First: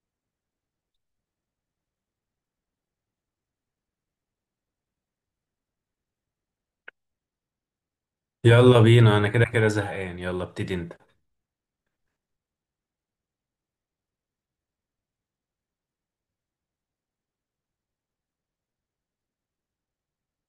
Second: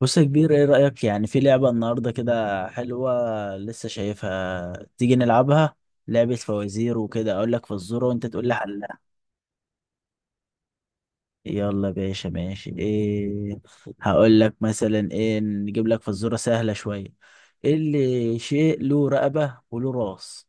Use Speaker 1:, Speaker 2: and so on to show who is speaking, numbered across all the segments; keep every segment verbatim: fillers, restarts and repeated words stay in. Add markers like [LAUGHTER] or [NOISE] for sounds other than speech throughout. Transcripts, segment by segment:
Speaker 1: بص يا كبير، ايه رأيك يعني في لعبة النهاردة كده؟ حلوة؟ لسه شايفها تيجي نلعبها. لعبة فوازير وكده، اقول لك فزورة وانت تقول لي
Speaker 2: يلا
Speaker 1: حلها.
Speaker 2: بينا، انا كده كده زهقان. يلا ابتدي انت.
Speaker 1: يلا يا باشا، ماشي. ايه هقول لك مثلا؟ ايه نجيب لك فزورة سهلة شوية. ايه اللي شيء له رقبة وله راس؟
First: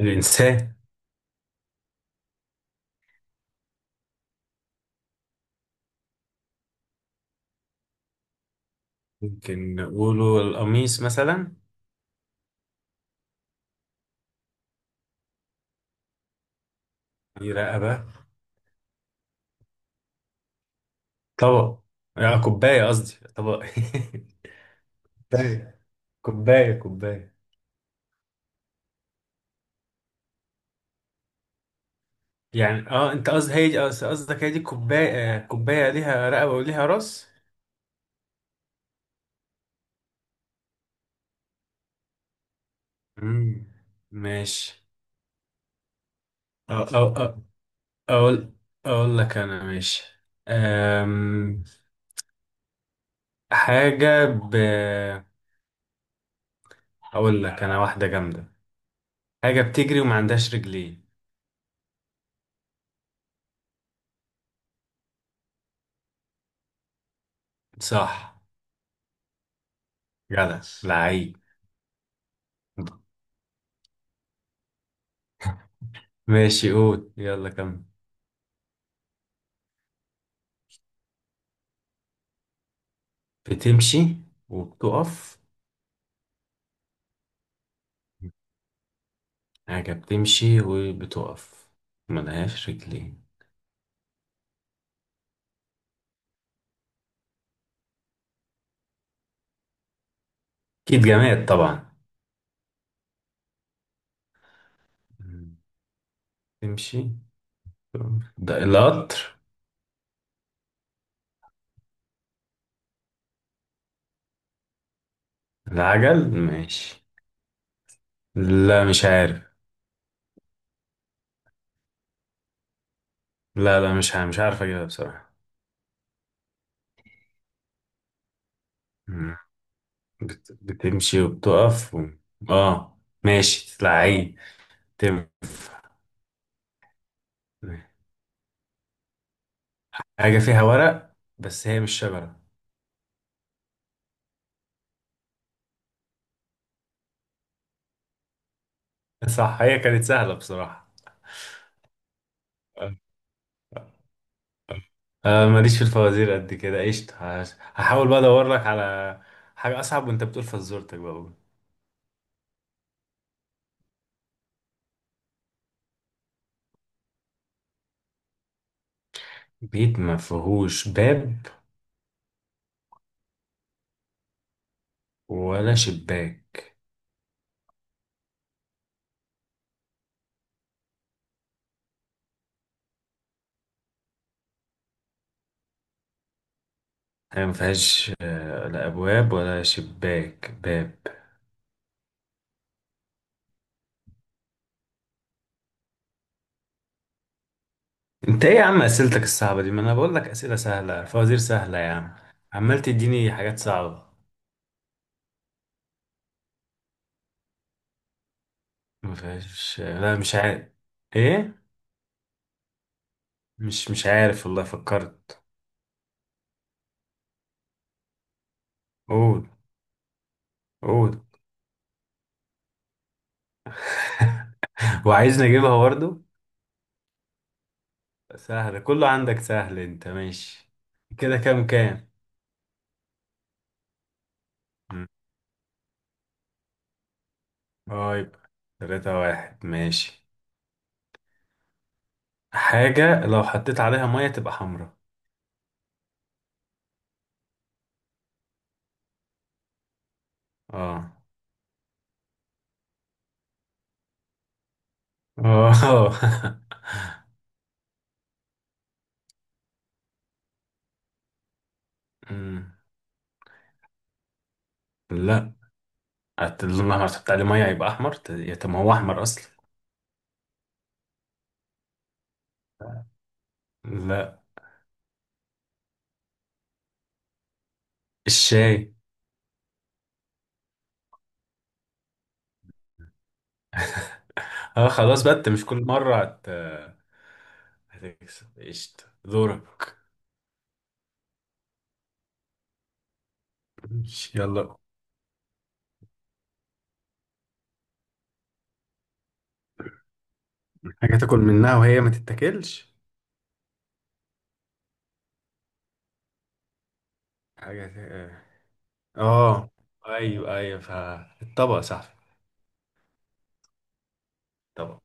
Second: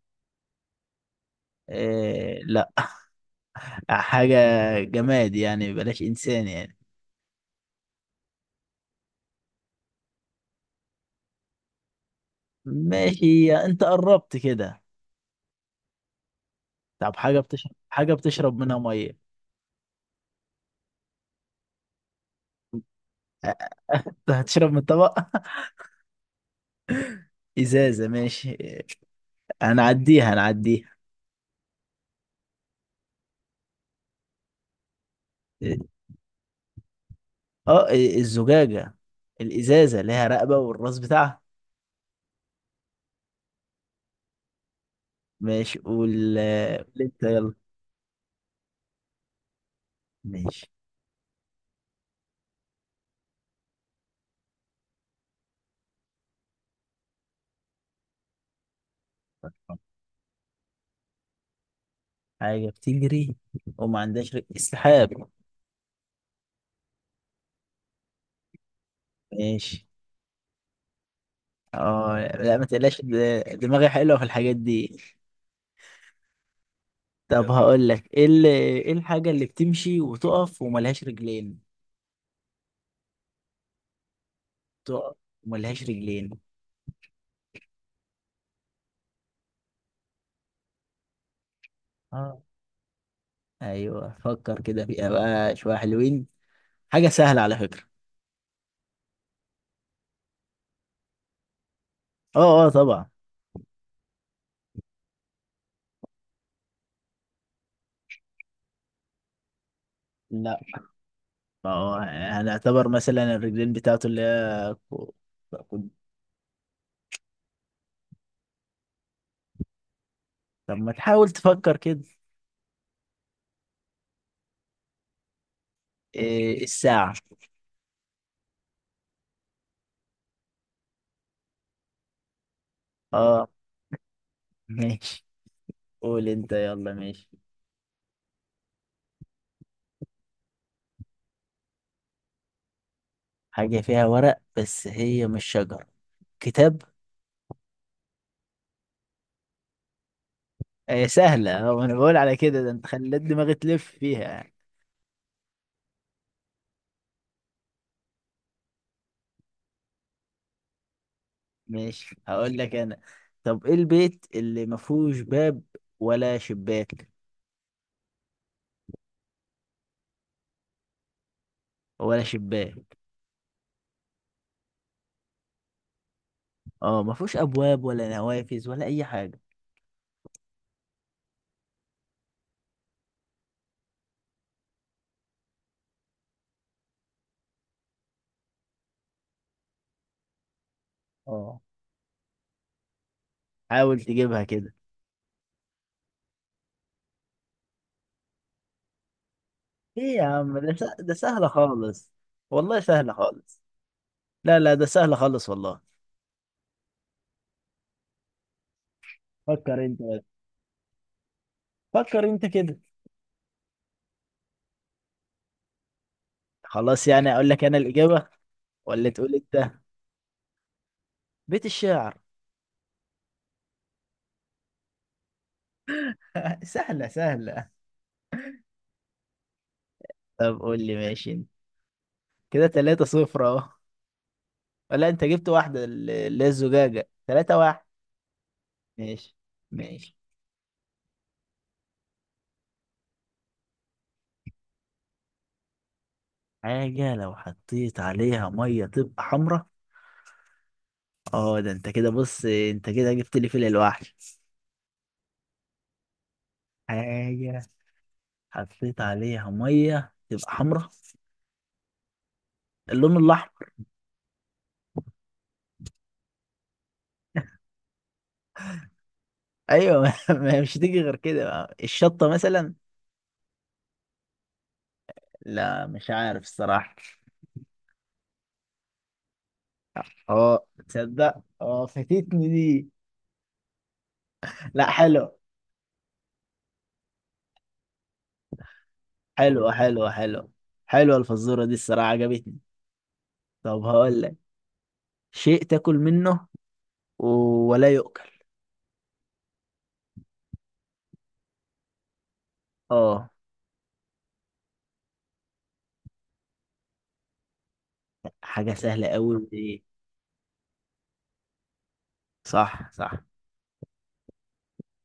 Speaker 2: الانسان.
Speaker 1: إيه، لا، حاجة جماد يعني، بلاش انسان يعني.
Speaker 2: ممكن نقوله القميص مثلا.
Speaker 1: ماشي، انت قربت كده. طب حاجة
Speaker 2: دي
Speaker 1: بتشرب،
Speaker 2: رقبه.
Speaker 1: حاجة بتشرب منها مية.
Speaker 2: طبق. آه، كوبايه قصدي طبق.
Speaker 1: [LAUGHS] هتشرب من الطبق؟
Speaker 2: [LAUGHS] كوبايه. كوبايه كوبايه.
Speaker 1: ازازه، ماشي. هنعديها هنعديها
Speaker 2: يعني اه انت قصدك هي دي قص- قصدك هي دي كوبايه، آه، كوبايه ليها رقبه وليها راس.
Speaker 1: اه، الزجاجه، الازازه ليها رقبه والراس بتاعها.
Speaker 2: امم ماشي.
Speaker 1: ماشي وال [LAUGHS] قول
Speaker 2: أو أو
Speaker 1: انت
Speaker 2: أو
Speaker 1: يلا.
Speaker 2: اقول اقول لك انا. ماشي.
Speaker 1: ماشي.
Speaker 2: أم... حاجه ب اقول لك انا واحده جامده. حاجه بتجري وما عندهاش رجلين.
Speaker 1: حاجه بتجري وما عندهاش رجل؟ السحاب.
Speaker 2: صح.
Speaker 1: ماشي.
Speaker 2: جدع لعيب.
Speaker 1: اه لا، ما تقلقش، د- دماغي حلوه في الحاجات دي.
Speaker 2: ماشي، قول يلا
Speaker 1: طب
Speaker 2: كمل.
Speaker 1: هقول لك ايه، ال- ايه الحاجه اللي بتمشي وتقف وملهاش رجلين؟
Speaker 2: بتمشي
Speaker 1: تقف
Speaker 2: وبتقف.
Speaker 1: وملهاش رجلين.
Speaker 2: حاجة بتمشي وبتقف،
Speaker 1: اه.
Speaker 2: ملهاش رجلين.
Speaker 1: ايوه، فكر كده فيها بقى شويه حلوين. حاجه سهله على فكره.
Speaker 2: أكيد جماد طبعا.
Speaker 1: اه اه، طبعا.
Speaker 2: تمشي. ده القطر.
Speaker 1: لا، ما هو هنعتبر مثلا الرجلين بتاعته اللي هي كو- كو-
Speaker 2: العجل ماشي. لا مش عارف.
Speaker 1: طب ما تحاول تفكر كده؟
Speaker 2: لا، لا، مش عارف، مش عارف أجيبها بصراحة.
Speaker 1: إيه الساعة.
Speaker 2: مم. بت... بتمشي وبتقف و... اه
Speaker 1: اه،
Speaker 2: ماشي لعيب.
Speaker 1: ماشي.
Speaker 2: تنفع.
Speaker 1: قول انت يلا. ماشي.
Speaker 2: حاجة فيها ورق بس هي مش شجرة.
Speaker 1: حاجة فيها ورق بس هي مش شجر؟ كتاب.
Speaker 2: صح، هي كانت سهلة بصراحة.
Speaker 1: إيه سهلة؟ اه، انا بقول على كده، ده انت
Speaker 2: آه،
Speaker 1: خليت دماغي تلف فيها يعني.
Speaker 2: آه. آه، ماليش في الفوازير قد كده. قشطة، هش- هحاول بقى ادور لك على حاجة اصعب، وانت بتقول فزورتك بقى، قول.
Speaker 1: ماشي، هقول لك انا. طب ايه البيت اللي ما فيهوش باب ولا شباك؟
Speaker 2: بيت ما فيهوش باب؟
Speaker 1: ولا شباك.
Speaker 2: ولا شباك؟
Speaker 1: اه، ما فيهوش ابواب ولا نوافذ ولا اي حاجة.
Speaker 2: هي ما فيهاش آه، لا ابواب ولا شباك، باب.
Speaker 1: اه، حاول تجيبها كده.
Speaker 2: انت ايه يا عم اسئلتك الصعبة دي؟ ما انا
Speaker 1: ايه
Speaker 2: بقول
Speaker 1: يا
Speaker 2: لك اسئلة
Speaker 1: عم؟ ده سه-
Speaker 2: سهلة،
Speaker 1: ده
Speaker 2: فوازير
Speaker 1: سهلة
Speaker 2: سهلة يا
Speaker 1: خالص،
Speaker 2: عم.
Speaker 1: والله
Speaker 2: عمال
Speaker 1: سهلة
Speaker 2: تديني حاجات
Speaker 1: خالص.
Speaker 2: صعبة.
Speaker 1: لا لا، ده سهلة خالص والله.
Speaker 2: ما فيهاش،
Speaker 1: فكر انت
Speaker 2: لا
Speaker 1: بس.
Speaker 2: مش عارف. ايه؟
Speaker 1: فكر انت كده.
Speaker 2: مش مش عارف، والله فكرت.
Speaker 1: خلاص يعني، اقول لك انا الإجابة ولا تقول
Speaker 2: قول.
Speaker 1: انت؟
Speaker 2: قول.
Speaker 1: بيت الشعر.
Speaker 2: [LAUGHS] وعايزني اجيبها برضه.
Speaker 1: [LAUGHS] سهلة سهلة.
Speaker 2: سهلة كله عندك سهل، انت
Speaker 1: طب
Speaker 2: ماشي.
Speaker 1: قول لي، ماشي
Speaker 2: كده
Speaker 1: انت.
Speaker 2: كام كام.
Speaker 1: كده تلاتة صفر اهو،
Speaker 2: مم.
Speaker 1: ولا انت جبت واحدة ال- اللي هي الزجاجة؟ تلاتة واحد.
Speaker 2: اه يبقى تلاتة
Speaker 1: ماشي
Speaker 2: واحد
Speaker 1: ماشي.
Speaker 2: ماشي. حاجة لو حطيت عليها مية تبقى حمرا.
Speaker 1: حاجة لو حطيت عليها مية تبقى حمرا.
Speaker 2: اه،
Speaker 1: اه، ده انت كده بص، انت كده جبت لي فيل الوحش.
Speaker 2: اه.
Speaker 1: حاجة حطيت عليها ميه تبقى حمراء.
Speaker 2: [LAUGHS] مم.
Speaker 1: اللون الاحمر.
Speaker 2: لا، قلت لهم لما تحط عليه مية يبقى احمر، ت- يا طب ما هو احمر اصلا.
Speaker 1: ايوه، [LAUGHS] ما هي مش هتيجي غير كده بقى. الشطه مثلا.
Speaker 2: لا.
Speaker 1: لا مش عارف الصراحه.
Speaker 2: الشاي.
Speaker 1: اه، تصدق اه فاتتني دي.
Speaker 2: [LAUGHS] اه
Speaker 1: لا،
Speaker 2: خلاص بقى،
Speaker 1: حلو
Speaker 2: انت مش كل مرة هت... هتكسب. قشطة،
Speaker 1: حلو
Speaker 2: دورك.
Speaker 1: حلو. حلو، حلوه الفزوره دي الصراحه، عجبتني. طب هقول لك،
Speaker 2: ماشي، يلا.
Speaker 1: شيء تاكل منه و- ولا يؤكل.
Speaker 2: حاجة تاكل منها وهي ما تتاكلش.
Speaker 1: اه،
Speaker 2: حاجة.
Speaker 1: حاجه سهله قوي
Speaker 2: اه،
Speaker 1: دي.
Speaker 2: ايوه ايوه، فالطبق صح.
Speaker 1: صح صح،
Speaker 2: الطبق.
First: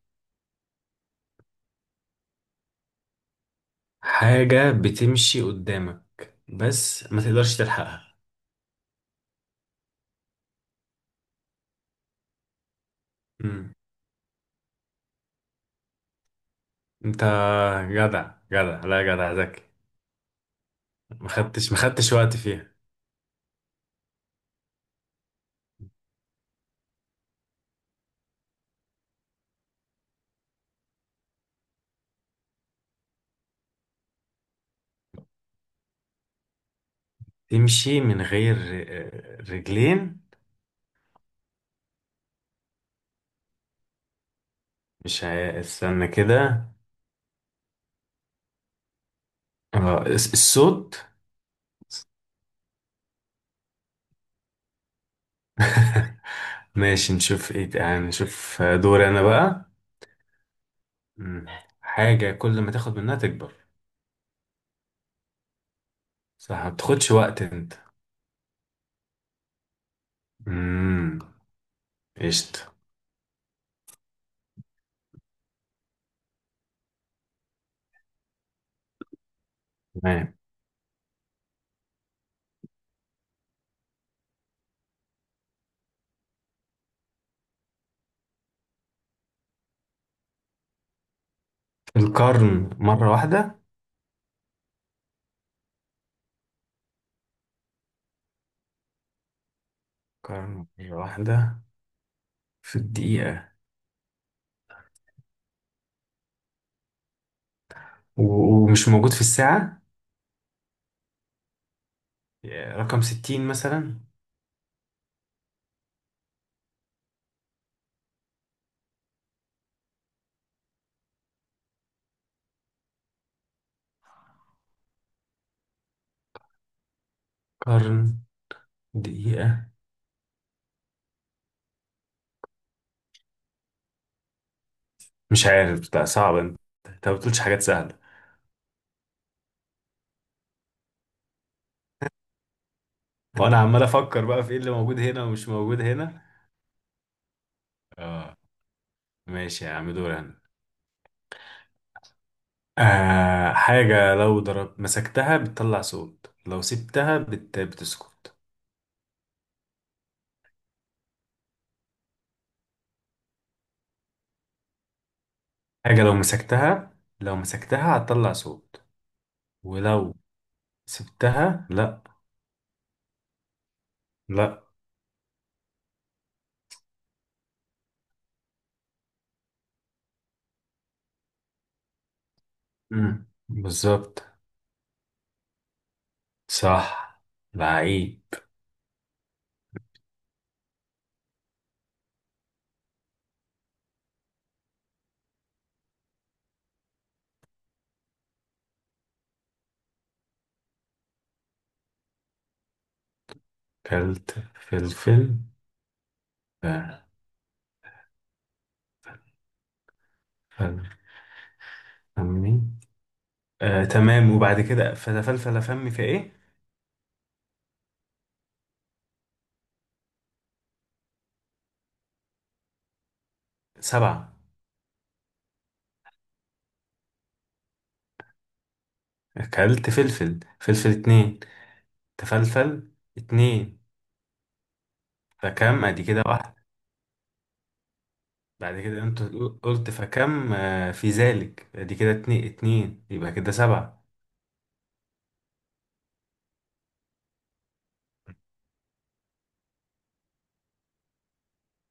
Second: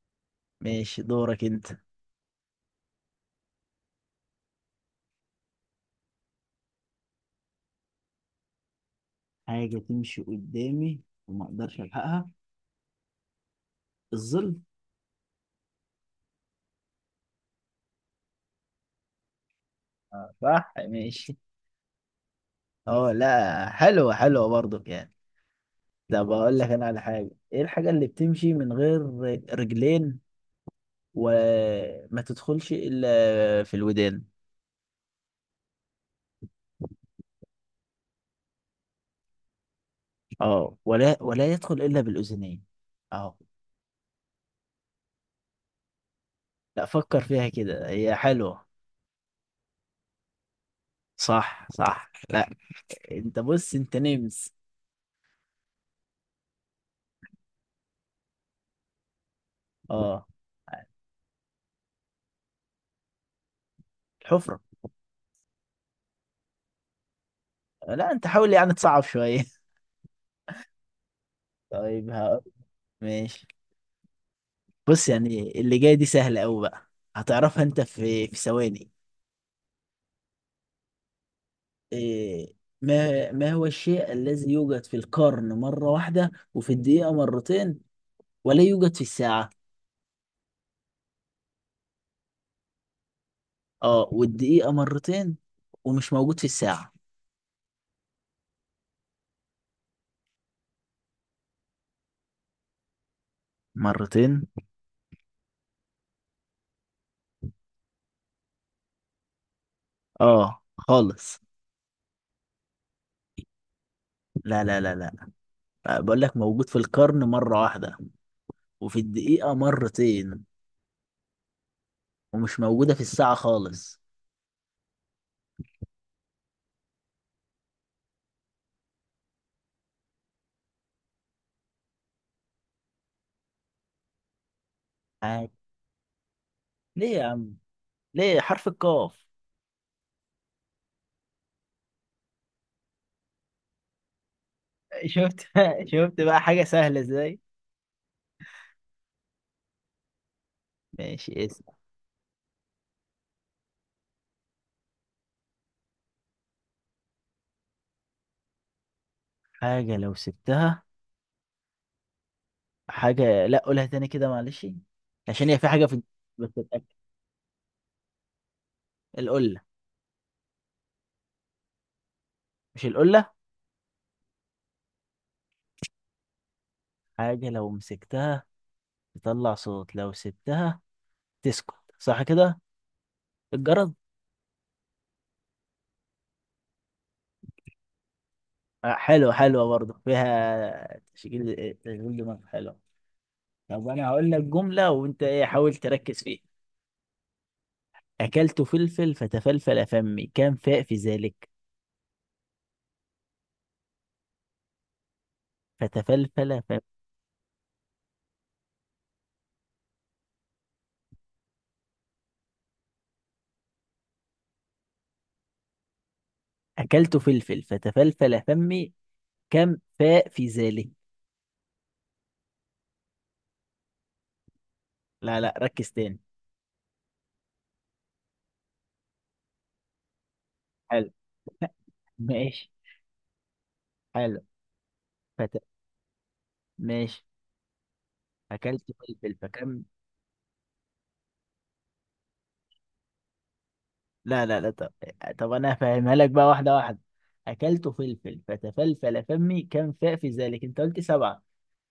Speaker 1: ماشي. دورك انت.
Speaker 2: حاجة بتمشي قدامك، بس ما تقدرش تلحقها.
Speaker 1: حاجة تمشي قدامي وما اقدرش الحقها؟
Speaker 2: مم.
Speaker 1: الظل.
Speaker 2: انت جدع جدع، لا، جدع ذكي.
Speaker 1: آه، صح،
Speaker 2: ما
Speaker 1: ماشي.
Speaker 2: خدتش ما خدتش وقت فيها.
Speaker 1: اه لا، حلوة حلوة برضك يعني. طب اقول لك انا على حاجة، ايه الحاجة اللي بتمشي من غير رجلين وما تدخلش الا في الودان؟
Speaker 2: تمشي من غير ر- رجلين.
Speaker 1: اه، ولا ولا يدخل الا بالاذنين. اه.
Speaker 2: مش هي... استنى كده.
Speaker 1: لا، فكر فيها كده، هي حلوة.
Speaker 2: آه، الس- الصوت.
Speaker 1: صح صح، لا، انت بص، انت نمس.
Speaker 2: [LAUGHS] ماشي، نشوف ايه يعني، نشوف دوري انا بقى.
Speaker 1: اه
Speaker 2: مم. حاجة كل ما تاخد منها تكبر.
Speaker 1: الحفرة.
Speaker 2: صح، ما بتاخدش وقت انت.
Speaker 1: لا، انت حاول يعني تصعب شوية. [LAUGHS]
Speaker 2: مم.
Speaker 1: طيب هقول.
Speaker 2: قشطة.
Speaker 1: ماشي. بص، يعني اللي جاي دي سهلة قوي بقى، هتعرفها انت في في ثواني.
Speaker 2: تمام.
Speaker 1: إيه، ما ما هو الشيء الذي يوجد في القرن مرة واحدة وفي الدقيقة مرتين ولا يوجد في الساعة؟
Speaker 2: القرن مرة واحدة.
Speaker 1: اه، والدقيقة مرتين ومش موجود في الساعة
Speaker 2: قرن مرة واحدة. في الدقيقة.
Speaker 1: مرتين.
Speaker 2: و- ومش موجود في الساعة.
Speaker 1: اه خالص.
Speaker 2: يا رقم ستين مثلا؟
Speaker 1: لا لا لا لا. آه، بقول لك موجود في القرن مرة واحدة وفي الدقيقة مرتين ومش موجودة في الساعة خالص.
Speaker 2: قرن. دقيقة. مش
Speaker 1: آه.
Speaker 2: عارف، ده صعب انت. انت
Speaker 1: ليه
Speaker 2: ما
Speaker 1: يا
Speaker 2: بتقولش
Speaker 1: عم؟
Speaker 2: حاجات سهلة.
Speaker 1: ليه؟ حرف القاف.
Speaker 2: وانا عمال افكر بقى في ايه اللي موجود هنا
Speaker 1: شفت؟
Speaker 2: ومش موجود
Speaker 1: [LAUGHS] شفت
Speaker 2: هنا.
Speaker 1: بقى حاجة سهلة ازاي؟
Speaker 2: اه ماشي يا عم، دور انا.
Speaker 1: ماشي. اسم
Speaker 2: آه، حاجة لو ضرب مسكتها بتطلع صوت، لو سبتها بت... بتسكت.
Speaker 1: حاجة لو سبتها، حاجة، لا قولها تاني كده معلش، عشان هي في حاجة، في
Speaker 2: حاجة لو
Speaker 1: بتتأكد.
Speaker 2: مسكتها. لو مسكتها هتطلع صوت.
Speaker 1: القلة.
Speaker 2: ولو سبتها لا.
Speaker 1: مش القلة.
Speaker 2: لا.
Speaker 1: حاجة لو مسكتها تطلع صوت، لو سبتها تسكت، صح كده؟
Speaker 2: مم.
Speaker 1: الجرد.
Speaker 2: بالظبط. صح. لعيب.
Speaker 1: آه، حلوة حلوة برضه، فيها تشغيل تشغيل دماغ حلو. طب أنا هقول لك جملة وأنت إيه، حاول تركز فيها. أكلت فلفل فتفلفل فمي، كم فاء في ذلك؟
Speaker 2: كلت فلفل
Speaker 1: فتفلفل فمي.
Speaker 2: فلفل فمي. آه تمام، وبعد كده فتفلفل فمي في ايه؟
Speaker 1: أكلت فلفل فتفلفل فمي، كم فاء في ذلك؟
Speaker 2: سبعة.
Speaker 1: لا لا، ركز تاني.
Speaker 2: اكلت فلفل، فلفل
Speaker 1: حلو.
Speaker 2: اتنين.
Speaker 1: ماشي.
Speaker 2: تفلفل اتنين.
Speaker 1: حلو. فت...
Speaker 2: فكم ادي كده واحد.
Speaker 1: ماشي.
Speaker 2: بعد
Speaker 1: اكلت
Speaker 2: كده انت
Speaker 1: فلفل
Speaker 2: قل-
Speaker 1: فكم.
Speaker 2: قلت فكم، آه في ذلك ادي كده اتنين، اتنين، يبقى كده سبعة.
Speaker 1: لا لا لا، طب، طب انا هفهمها لك بقى واحده واحده. اكلت فلفل فتفلفل فمي كم فاء في ذلك، انت قلت سبعه.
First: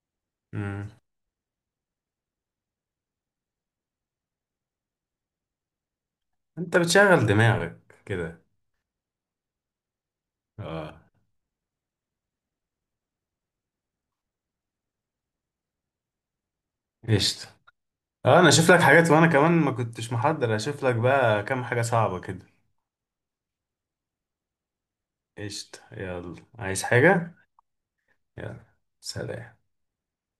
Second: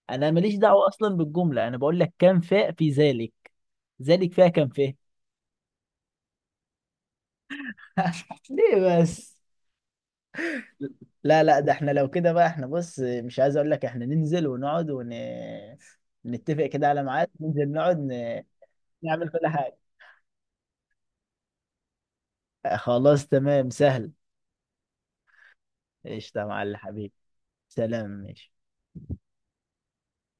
Speaker 1: انا ماليش دعوه
Speaker 2: مم.
Speaker 1: اصلا بالجمله، انا بقول لك كم فاء في ذلك؟ ذلك فيها كم فاء.
Speaker 2: انت بتشغل دماغك كده.
Speaker 1: [LAUGHS] ليه بس؟
Speaker 2: اه.
Speaker 1: لا لا، ده احنا لو كده بقى احنا، بص، مش عايز اقول لك احنا ننزل ونقعد ون... نتفق كده على ميعاد
Speaker 2: قشطة،
Speaker 1: ننزل نقعد
Speaker 2: اه
Speaker 1: ن...
Speaker 2: انا اشوف لك حاجات، وانا
Speaker 1: نعمل كل
Speaker 2: كمان ما
Speaker 1: حاجه.
Speaker 2: كنتش محضر. اشوف لك بقى كام حاجة صعبة كده.
Speaker 1: خلاص، تمام، سهل.
Speaker 2: قشطة، يلا
Speaker 1: قشطه يا معلم
Speaker 2: عايز
Speaker 1: حبيبي،
Speaker 2: حاجة.
Speaker 1: سلام، ماشي.
Speaker 2: يلا. سلام.